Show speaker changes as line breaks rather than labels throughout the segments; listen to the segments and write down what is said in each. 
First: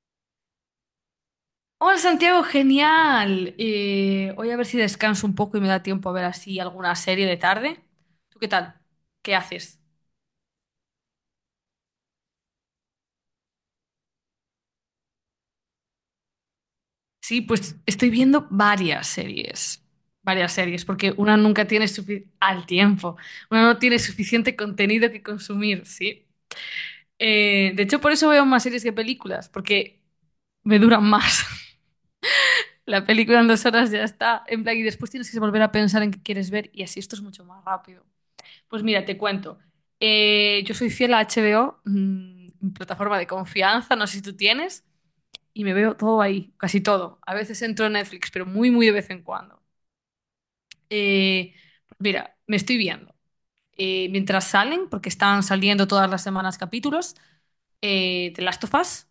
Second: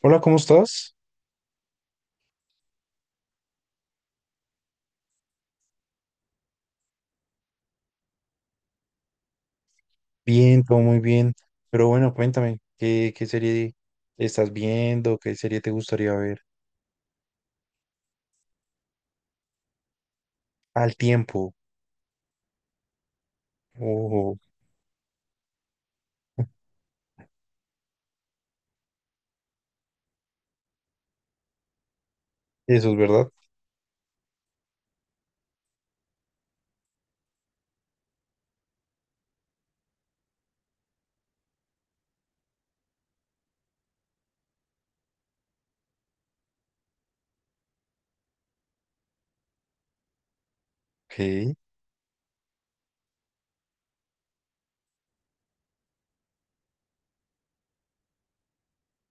Hola, ¿cómo estás?
Hola Santiago, genial. Voy a ver si descanso un poco y me da tiempo a ver así alguna serie de tarde. ¿Tú qué tal? ¿Qué haces?
Bien, todo muy bien. Pero bueno, cuéntame, ¿qué serie estás viendo? ¿Qué serie te gustaría ver
Sí, pues estoy viendo varias series,
al
porque una
tiempo?
nunca tiene suficiente al tiempo, una no tiene
Ojo,
suficiente contenido que consumir, ¿sí? De hecho, por eso veo más series que películas, porque me duran más.
eso es
La
verdad.
película en 2 horas ya está, en plan, y después tienes que volver a pensar en qué quieres ver y así esto es mucho más rápido. Pues mira, te cuento. Yo soy fiel a HBO, mi plataforma de confianza, no sé si tú tienes, y me veo todo ahí, casi todo. A veces entro en Netflix, pero muy, muy de vez en cuando.
Ok,
Eh, mira, me estoy viendo, mientras salen, porque están saliendo todas las semanas capítulos, The Last of Us,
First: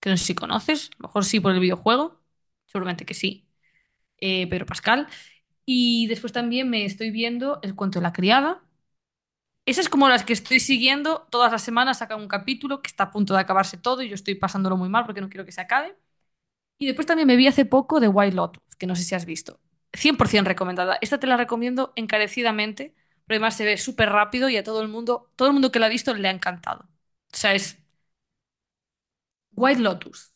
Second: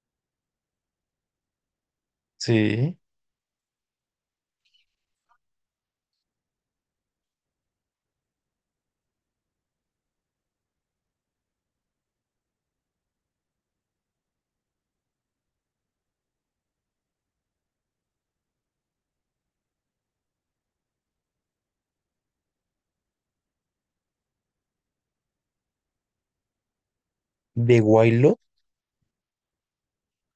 que no sé si conoces, a lo mejor sí por el videojuego,
sí.
seguramente que sí, Pedro Pascal. Y después también me estoy viendo El cuento de la criada. Esas como las que estoy siguiendo, todas las semanas sacan un capítulo que está a punto de acabarse todo y yo estoy pasándolo muy mal porque no quiero que se acabe. Y después también me vi hace poco de White Lotus, que no sé si has visto. 100% recomendada. Esta te la recomiendo encarecidamente, pero además se ve súper rápido y a todo el mundo que la ha visto le ha encantado. O sea, es
¿De White Lotus?
White Lotus.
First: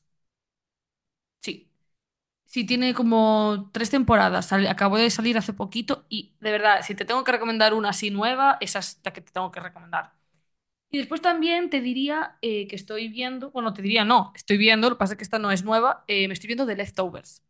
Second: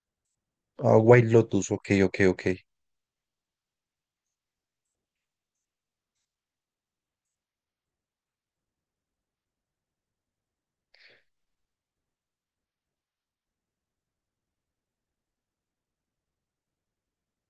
Ah, White Lotus,
Sí.
ok, ok, ok.
Sí, tiene como 3 temporadas. Acabó de salir hace poquito y de verdad, si te tengo que recomendar una así nueva, esa es la que te tengo que recomendar. Y después también te diría que estoy viendo, bueno, te diría no, estoy viendo, lo que pasa es que esta no es nueva, me estoy viendo The Leftovers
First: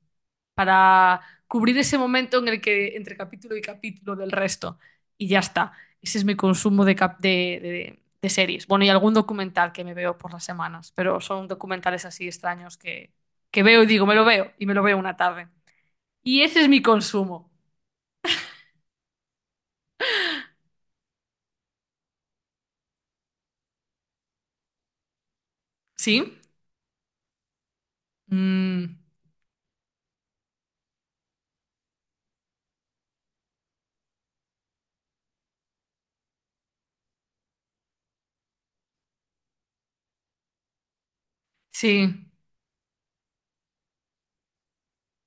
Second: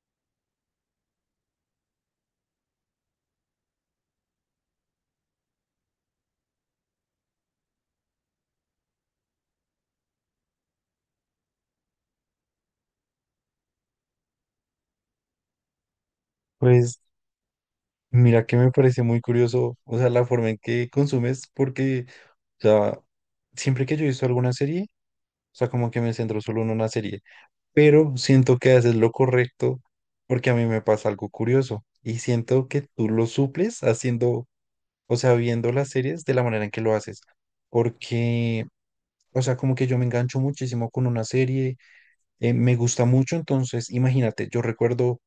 para cubrir ese momento en el que entre capítulo y capítulo del resto. Y ya está. Ese es mi consumo de, cap- de series. Bueno, y algún documental que me veo por las semanas, pero son documentales así extraños que, veo y digo, me lo veo y me lo veo una tarde. Y ese es mi
Pues
consumo.
mira que me parece muy curioso, o sea, la forma en que consumes, porque, o sea, siempre que yo he visto alguna serie, o sea, como que me centro
¿Sí?
solo en una serie. Pero siento que haces
Mm,
lo correcto, porque a mí me pasa algo curioso y siento que tú lo suples haciendo, o sea, viendo las series de la manera en que lo haces. Porque, o sea, como que yo me engancho muchísimo con una serie,
sí.
me gusta mucho, entonces, imagínate, yo recuerdo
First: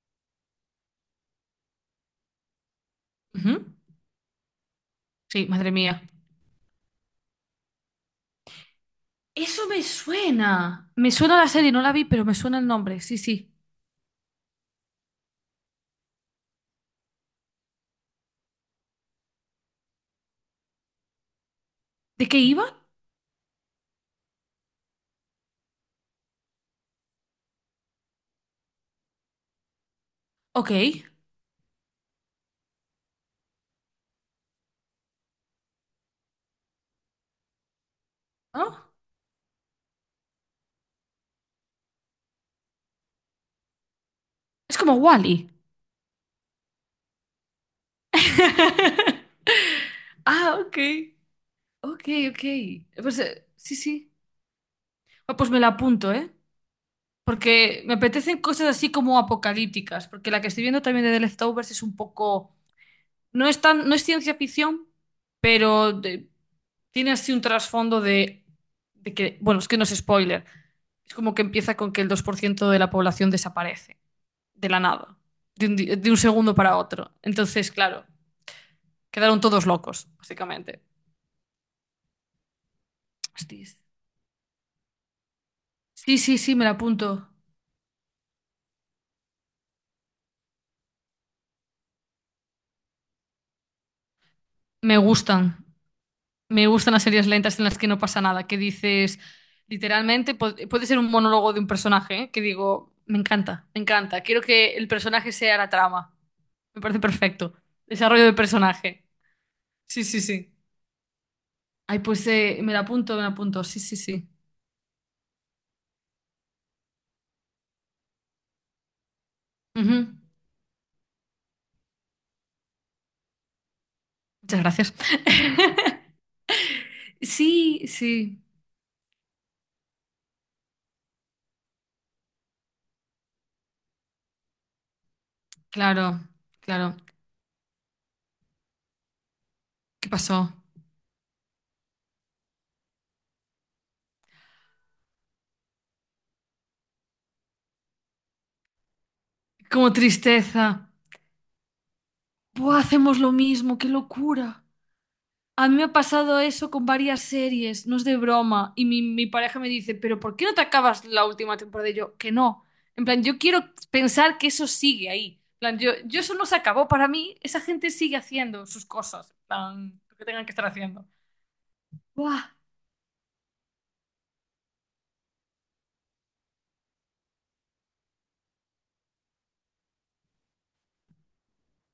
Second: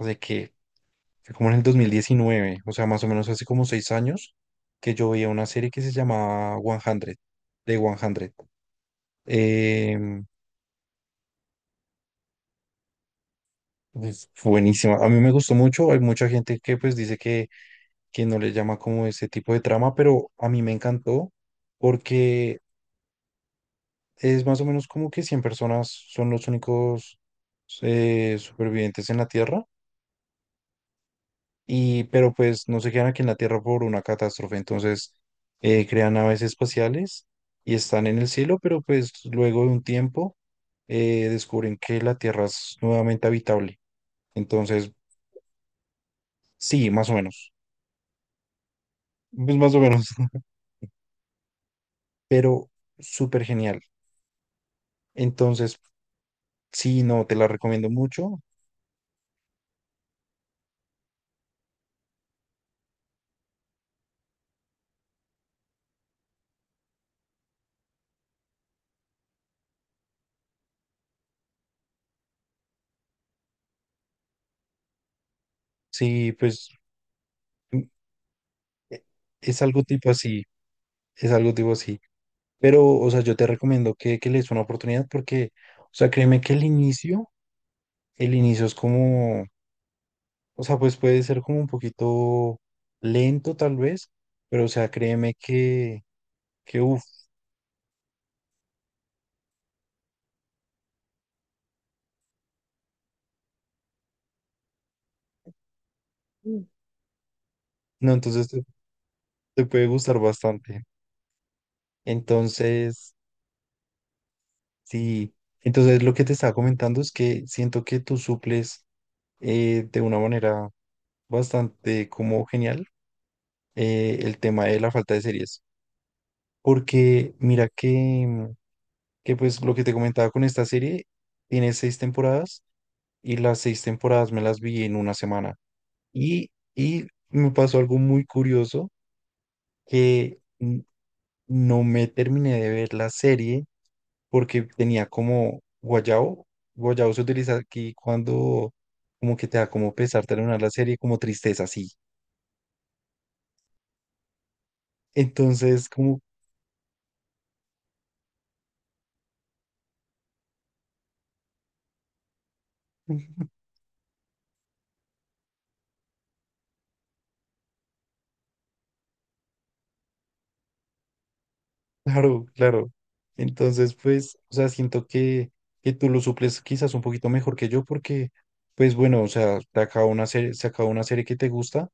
de que, que como en el 2019, o sea, más o menos hace como
Ujú.
seis años, que yo veía una
Sí,
serie
madre
que se
mía.
llamaba 100, de
Eso me
100.
suena. Me suena la serie, no la vi, pero me suena el nombre. Sí, sí.
Es buenísima. A mí me gustó mucho. Hay mucha gente que pues dice que no le llama como ese tipo de trama, pero a mí me encantó
¿De qué
porque
iba?
es más o menos como que 100 personas son los únicos supervivientes en la Tierra,
Ok.
y, pero pues no se quedan aquí en la Tierra por una catástrofe. Entonces crean naves espaciales y están en el cielo,
¿No?
pero pues luego de un tiempo descubren que la Tierra es nuevamente habitable.
Es
Entonces,
como Wally.
sí, más o menos. Pues más o menos.
Ah, ok. Ok, ok.
Pero
Pues
súper
sí,
genial.
sí. Ah, pues me la
Entonces,
apunto, ¿eh?
sí, no, te la
Porque
recomiendo
me apetecen
mucho.
cosas así como apocalípticas. Porque la que estoy viendo también de The Leftovers es un poco. No es tan, no es ciencia ficción, pero tiene así un trasfondo de que, bueno, es que no es spoiler, es como que empieza con que el 2% de la población desaparece, de la nada, de un
Sí,
segundo
pues
para otro. Entonces,
mm,
claro,
e-
quedaron
es
todos
algo
locos,
tipo así,
básicamente.
es algo tipo así. Pero, o sea, yo te
Hostias.
recomiendo que le des una oportunidad porque, o sea,
Sí, sí,
créeme que
sí, me la apunto.
el inicio es como, o sea, pues puede ser como un poquito lento tal vez, pero, o sea,
Me
créeme
gustan. Me
que,
gustan
uff,
las series lentas en las que no pasa nada, que dices, literalmente, puede ser un monólogo de un personaje, ¿eh? Que digo, me encanta, quiero que el personaje sea la trama. Me parece perfecto.
no,
Desarrollo de
entonces te,
personaje.
te puede
Sí,
gustar
sí, sí.
bastante.
Ay, pues me la
Entonces...
apunto, me la apunto. Sí, sí, sí.
Sí, entonces lo que te estaba comentando es que siento que tú suples, de una
Ujú.
manera bastante como genial, el
Muchas
tema de la
gracias.
falta de series, porque mira
Sí,
que,
sí.
que pues lo que te comentaba con esta serie, tiene seis temporadas y las seis temporadas me las vi en una semana
Claro,
y,
claro.
y me pasó algo muy curioso
¿Qué
que,
pasó?
no me terminé de ver la serie porque tenía como guayabo. Guayabo se utiliza aquí cuando como que te da
Como
como pesar terminar
tristeza.
la serie, como tristeza, sí.
Buah, hacemos lo mismo, qué locura. A mí me
Entonces,
ha
como,
pasado eso con varias series, no es de broma. Y mi pareja me dice, pero ¿por qué no te acabas la última temporada? Y yo, que no. En plan, yo quiero pensar que eso sigue ahí. En plan, yo eso no se acabó para mí. Esa gente sigue haciendo sus cosas. En plan, lo que tengan que estar haciendo. ¡Buah!
claro, claro. Entonces, pues, o sea, siento que tú lo suples quizás un poquito mejor que yo porque, pues bueno, o sea, te acaba una serie, se acaba una serie que te gusta,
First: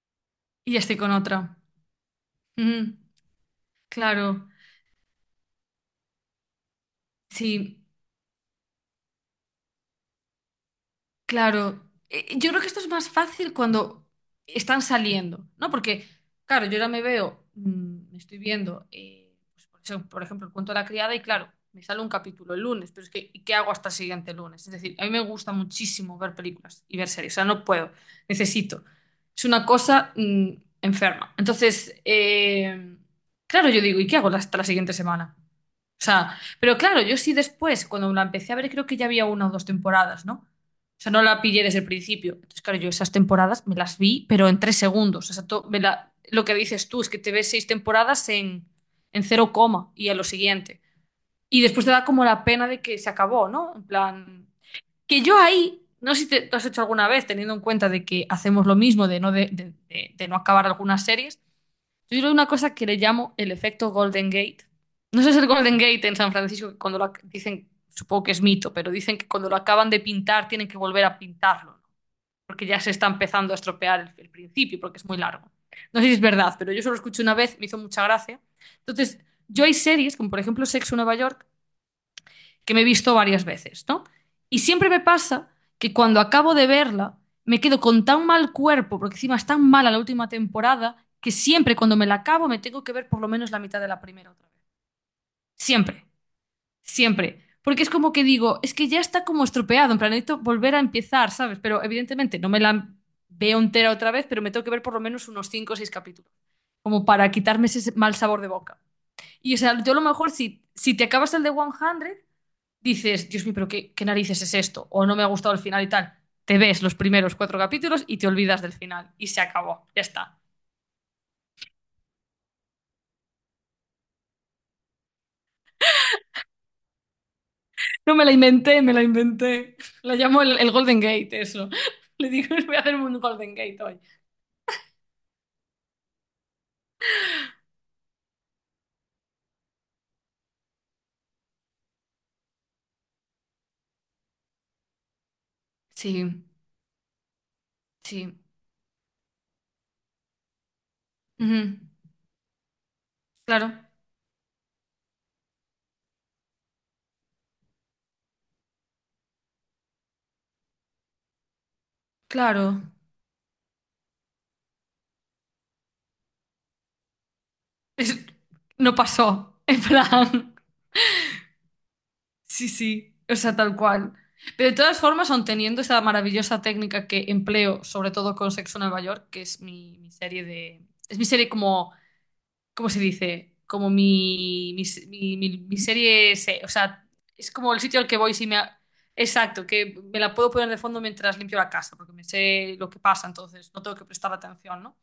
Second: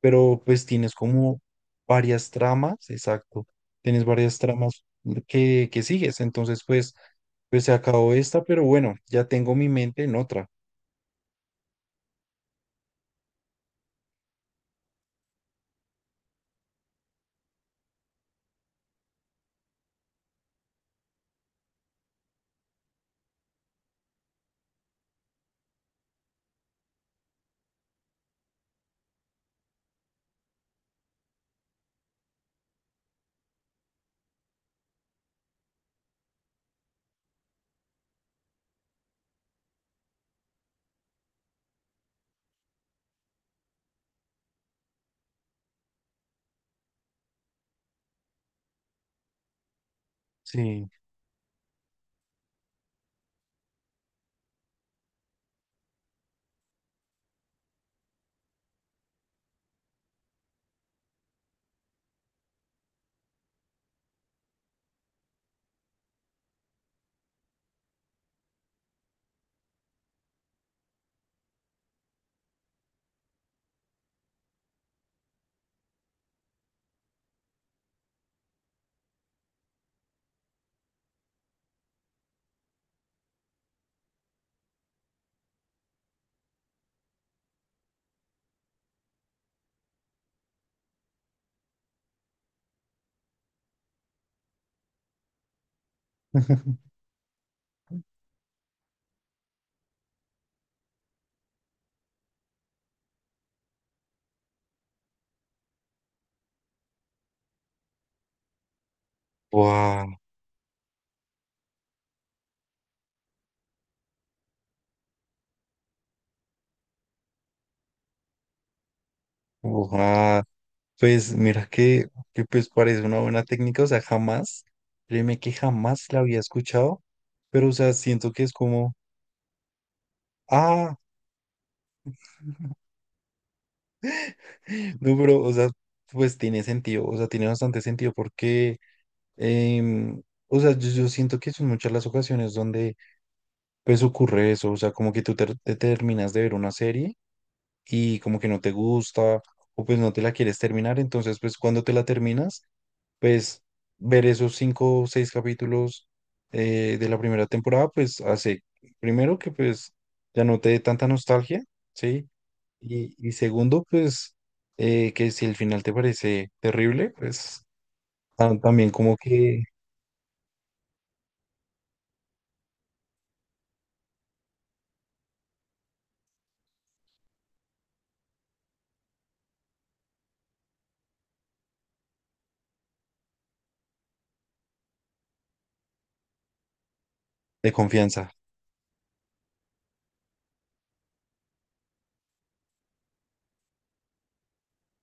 pero pues
Y ya
tienes
estoy con
como
otra.
varias tramas,
Ujú,
exacto, tienes varias
claro,
tramas que sigues, entonces pues, pues se
sí.
acabó esta, pero bueno, ya tengo mi mente en otra,
Claro. yo creo que esto es más fácil cuando están saliendo, ¿no? Porque, claro, yo ahora me veo, me estoy viendo, pues, por eso, por ejemplo, el cuento de la criada y claro, me sale un capítulo el lunes, pero es que, ¿y qué hago hasta el siguiente lunes? Es decir, a mí me gusta muchísimo ver películas y ver series, o sea, no puedo, necesito. Es una cosa, enferma. Entonces, claro, yo digo, ¿y qué hago hasta la siguiente semana? O sea, pero claro, yo sí después, cuando la empecé a ver, creo que ya había 1 o 2 temporadas, ¿no? O sea, no la pillé desde el principio. Entonces, claro, yo esas temporadas me las vi, pero en 3 segundos. O sea, lo que dices tú es que te ves 6 temporadas en cero coma y a lo siguiente.
sí.
Y después te da como la pena de que se acabó, ¿no? En plan, que yo ahí, no sé si te has hecho alguna vez, teniendo en cuenta de que hacemos lo mismo, de no, de no acabar algunas series, yo creo una cosa que le llamo el efecto Golden Gate. No sé si el Golden Gate en San Francisco, que cuando dicen, supongo que es mito, pero dicen que cuando lo acaban de pintar tienen que volver a pintarlo, ¿no? Porque ya se está empezando a estropear el principio, porque es muy largo. No sé si es verdad, pero yo solo lo escuché una vez, me hizo mucha gracia. Entonces, yo hay series, como por ejemplo Sexo en Nueva York, que me he visto varias veces, ¿no? Y siempre me pasa que cuando acabo de verla, me quedo con tan mal cuerpo, porque encima es tan mala la última temporada, que siempre cuando me la acabo me tengo que ver por lo menos la mitad de la primera otra vez. Siempre, siempre. Porque es como que digo, es que ya está como estropeado, en plan, necesito volver a empezar, ¿sabes? Pero evidentemente no me la veo entera otra vez, pero me tengo que ver por lo menos unos 5 o 6 capítulos, como para quitarme ese mal sabor de boca. Y o sea, yo a lo
Wow.
mejor si te acabas el de 100, dices, Dios mío, pero qué, qué narices es esto, o no me ha gustado el final y tal, te ves los primeros 4 capítulos y te olvidas del final y se acabó, ya está.
Pues mira que pues parece una buena técnica, o sea, jamás, créeme que jamás la había escuchado, pero o sea,
No me
siento
la
que es
inventé, me
como,
la inventé. La llamo el
ah,
Golden Gate, eso. Le digo, voy a hacer un Golden Gate hoy.
no, pero o sea, pues tiene sentido, o sea, tiene bastante sentido porque Em, o sea, yo siento que son muchas las ocasiones donde pues ocurre eso, o sea, como que te terminas de
Sí,
ver una serie y
sí.
como que no te gusta o pues no te la quieres terminar, entonces pues
Ujú.
cuando te la terminas, pues
Claro,
ver esos cinco o seis capítulos, de la primera temporada, pues hace primero que pues ya no te dé tanta nostalgia, ¿sí?
claro.
Y segundo, pues que si el final te parece terrible, pues
Es-
también
no
como
pasó,
que
en plan. Sí, sí, o sea, tal cual. Pero de todas formas, aun teniendo esa maravillosa técnica que empleo, sobre todo con Sexo en Nueva York, que es mi serie de... Es mi serie como... ¿Cómo se dice? Como mi serie... O sea, es
de
como el sitio al que
confianza.
voy si me. Exacto, que me la puedo poner de fondo mientras limpio la casa, porque me sé lo que pasa, entonces no tengo que prestar atención, ¿no?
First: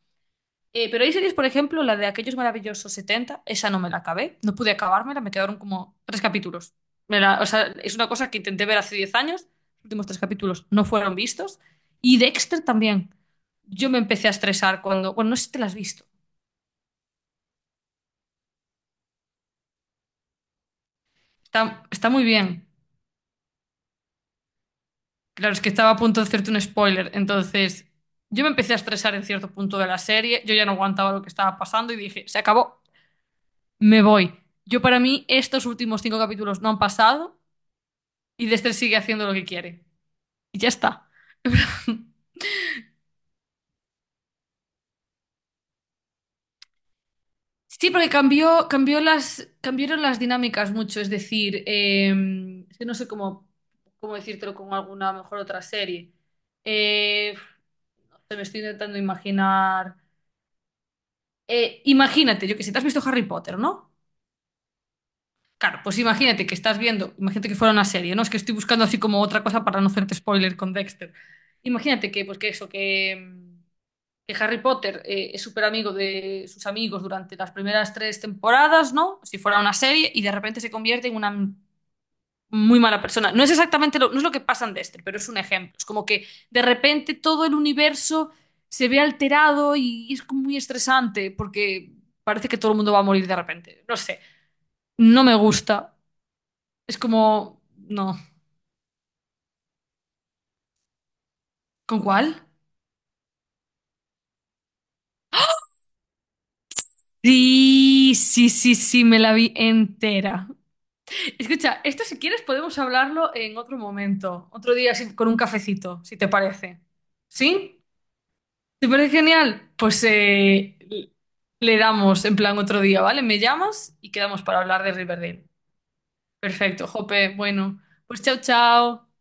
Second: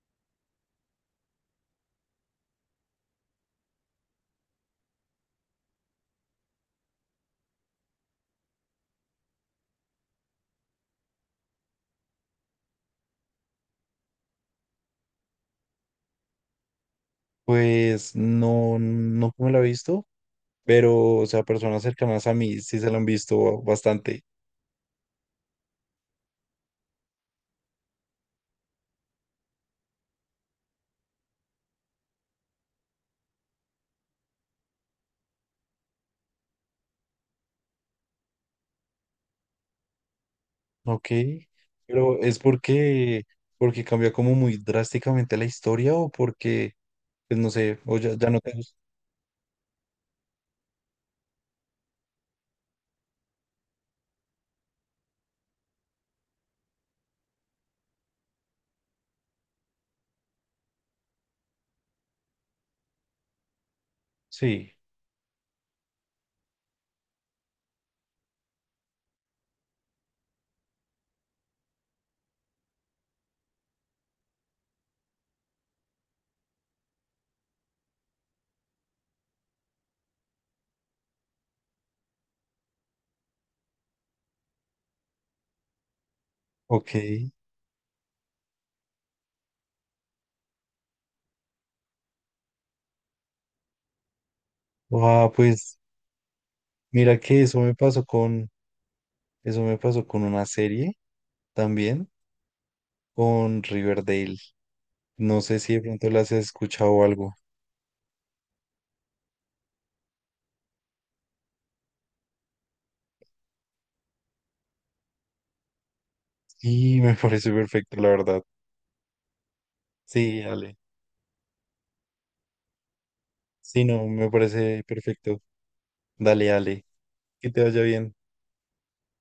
Pero hay series, por ejemplo, la de Aquellos Maravillosos 70 esa no me la acabé, no pude acabármela, me quedaron como 3 capítulos. O sea, es una cosa que intenté ver hace 10 años, los últimos 3 capítulos no fueron vistos. Y Dexter también. Yo me empecé a estresar cuando, bueno, no sé si te la has visto,
Pues no, no me la he visto, pero, o sea, personas
está muy
cercanas a mí
bien.
sí se la han visto bastante,
Claro, es que estaba a punto de hacerte un spoiler, entonces yo me empecé a estresar en cierto punto de la serie, yo ya no aguantaba lo que estaba pasando y dije, se acabó, me voy. Yo para mí estos últimos 5 capítulos no han pasado. Y Lester sigue haciendo lo que quiere. Y ya
¿ok?
está.
Pero es porque, porque cambia como muy drásticamente la historia o porque, pues no sé,
Sí,
o
porque
ya, ya no te gusta.
cambiaron las dinámicas mucho. Es decir, es que no sé cómo decírtelo con alguna mejor otra serie. Eh, no sé, me estoy intentando imaginar. Imagínate, yo que sé, te has visto Harry Potter, ¿no?
Sí,
Claro, pues imagínate que estás viendo, imagínate que fuera una serie, ¿no? Es que estoy buscando así como otra cosa para no hacerte spoiler con Dexter. Imagínate que, pues que eso, que Harry Potter es súper amigo de sus amigos durante las primeras 3 temporadas, ¿no? Si fuera una serie, y de repente se convierte en una muy mala persona. No es exactamente no es lo que pasa en Dexter, pero es un ejemplo. Es como que de
ok.
repente todo el universo se ve alterado y es como muy estresante porque parece que todo el mundo va a morir de repente. No sé, no
Ah,
me
pues
gusta. Es
mira que eso
como,
me pasó
no.
con, eso me pasó con una serie
¿Con
también,
cuál?
con Riverdale. No sé si de pronto las has escuchado o algo.
Sí, sí, sí, sí, me la vi entera. Escucha, esto si quieres podemos hablarlo en otro momento, otro día así, con un cafecito, si te
Sí,
parece.
me parece
¿Sí?
perfecto, la verdad.
¿Te parece genial? Pues
Sí, dale.
le damos en plan otro día, ¿vale? Me
Sí,
llamas
no,
y
me
quedamos para hablar
parece
de
perfecto.
Riverdale.
Dale, dale.
Perfecto, Jope.
Que te
Bueno,
vaya bien.
pues chao, chao.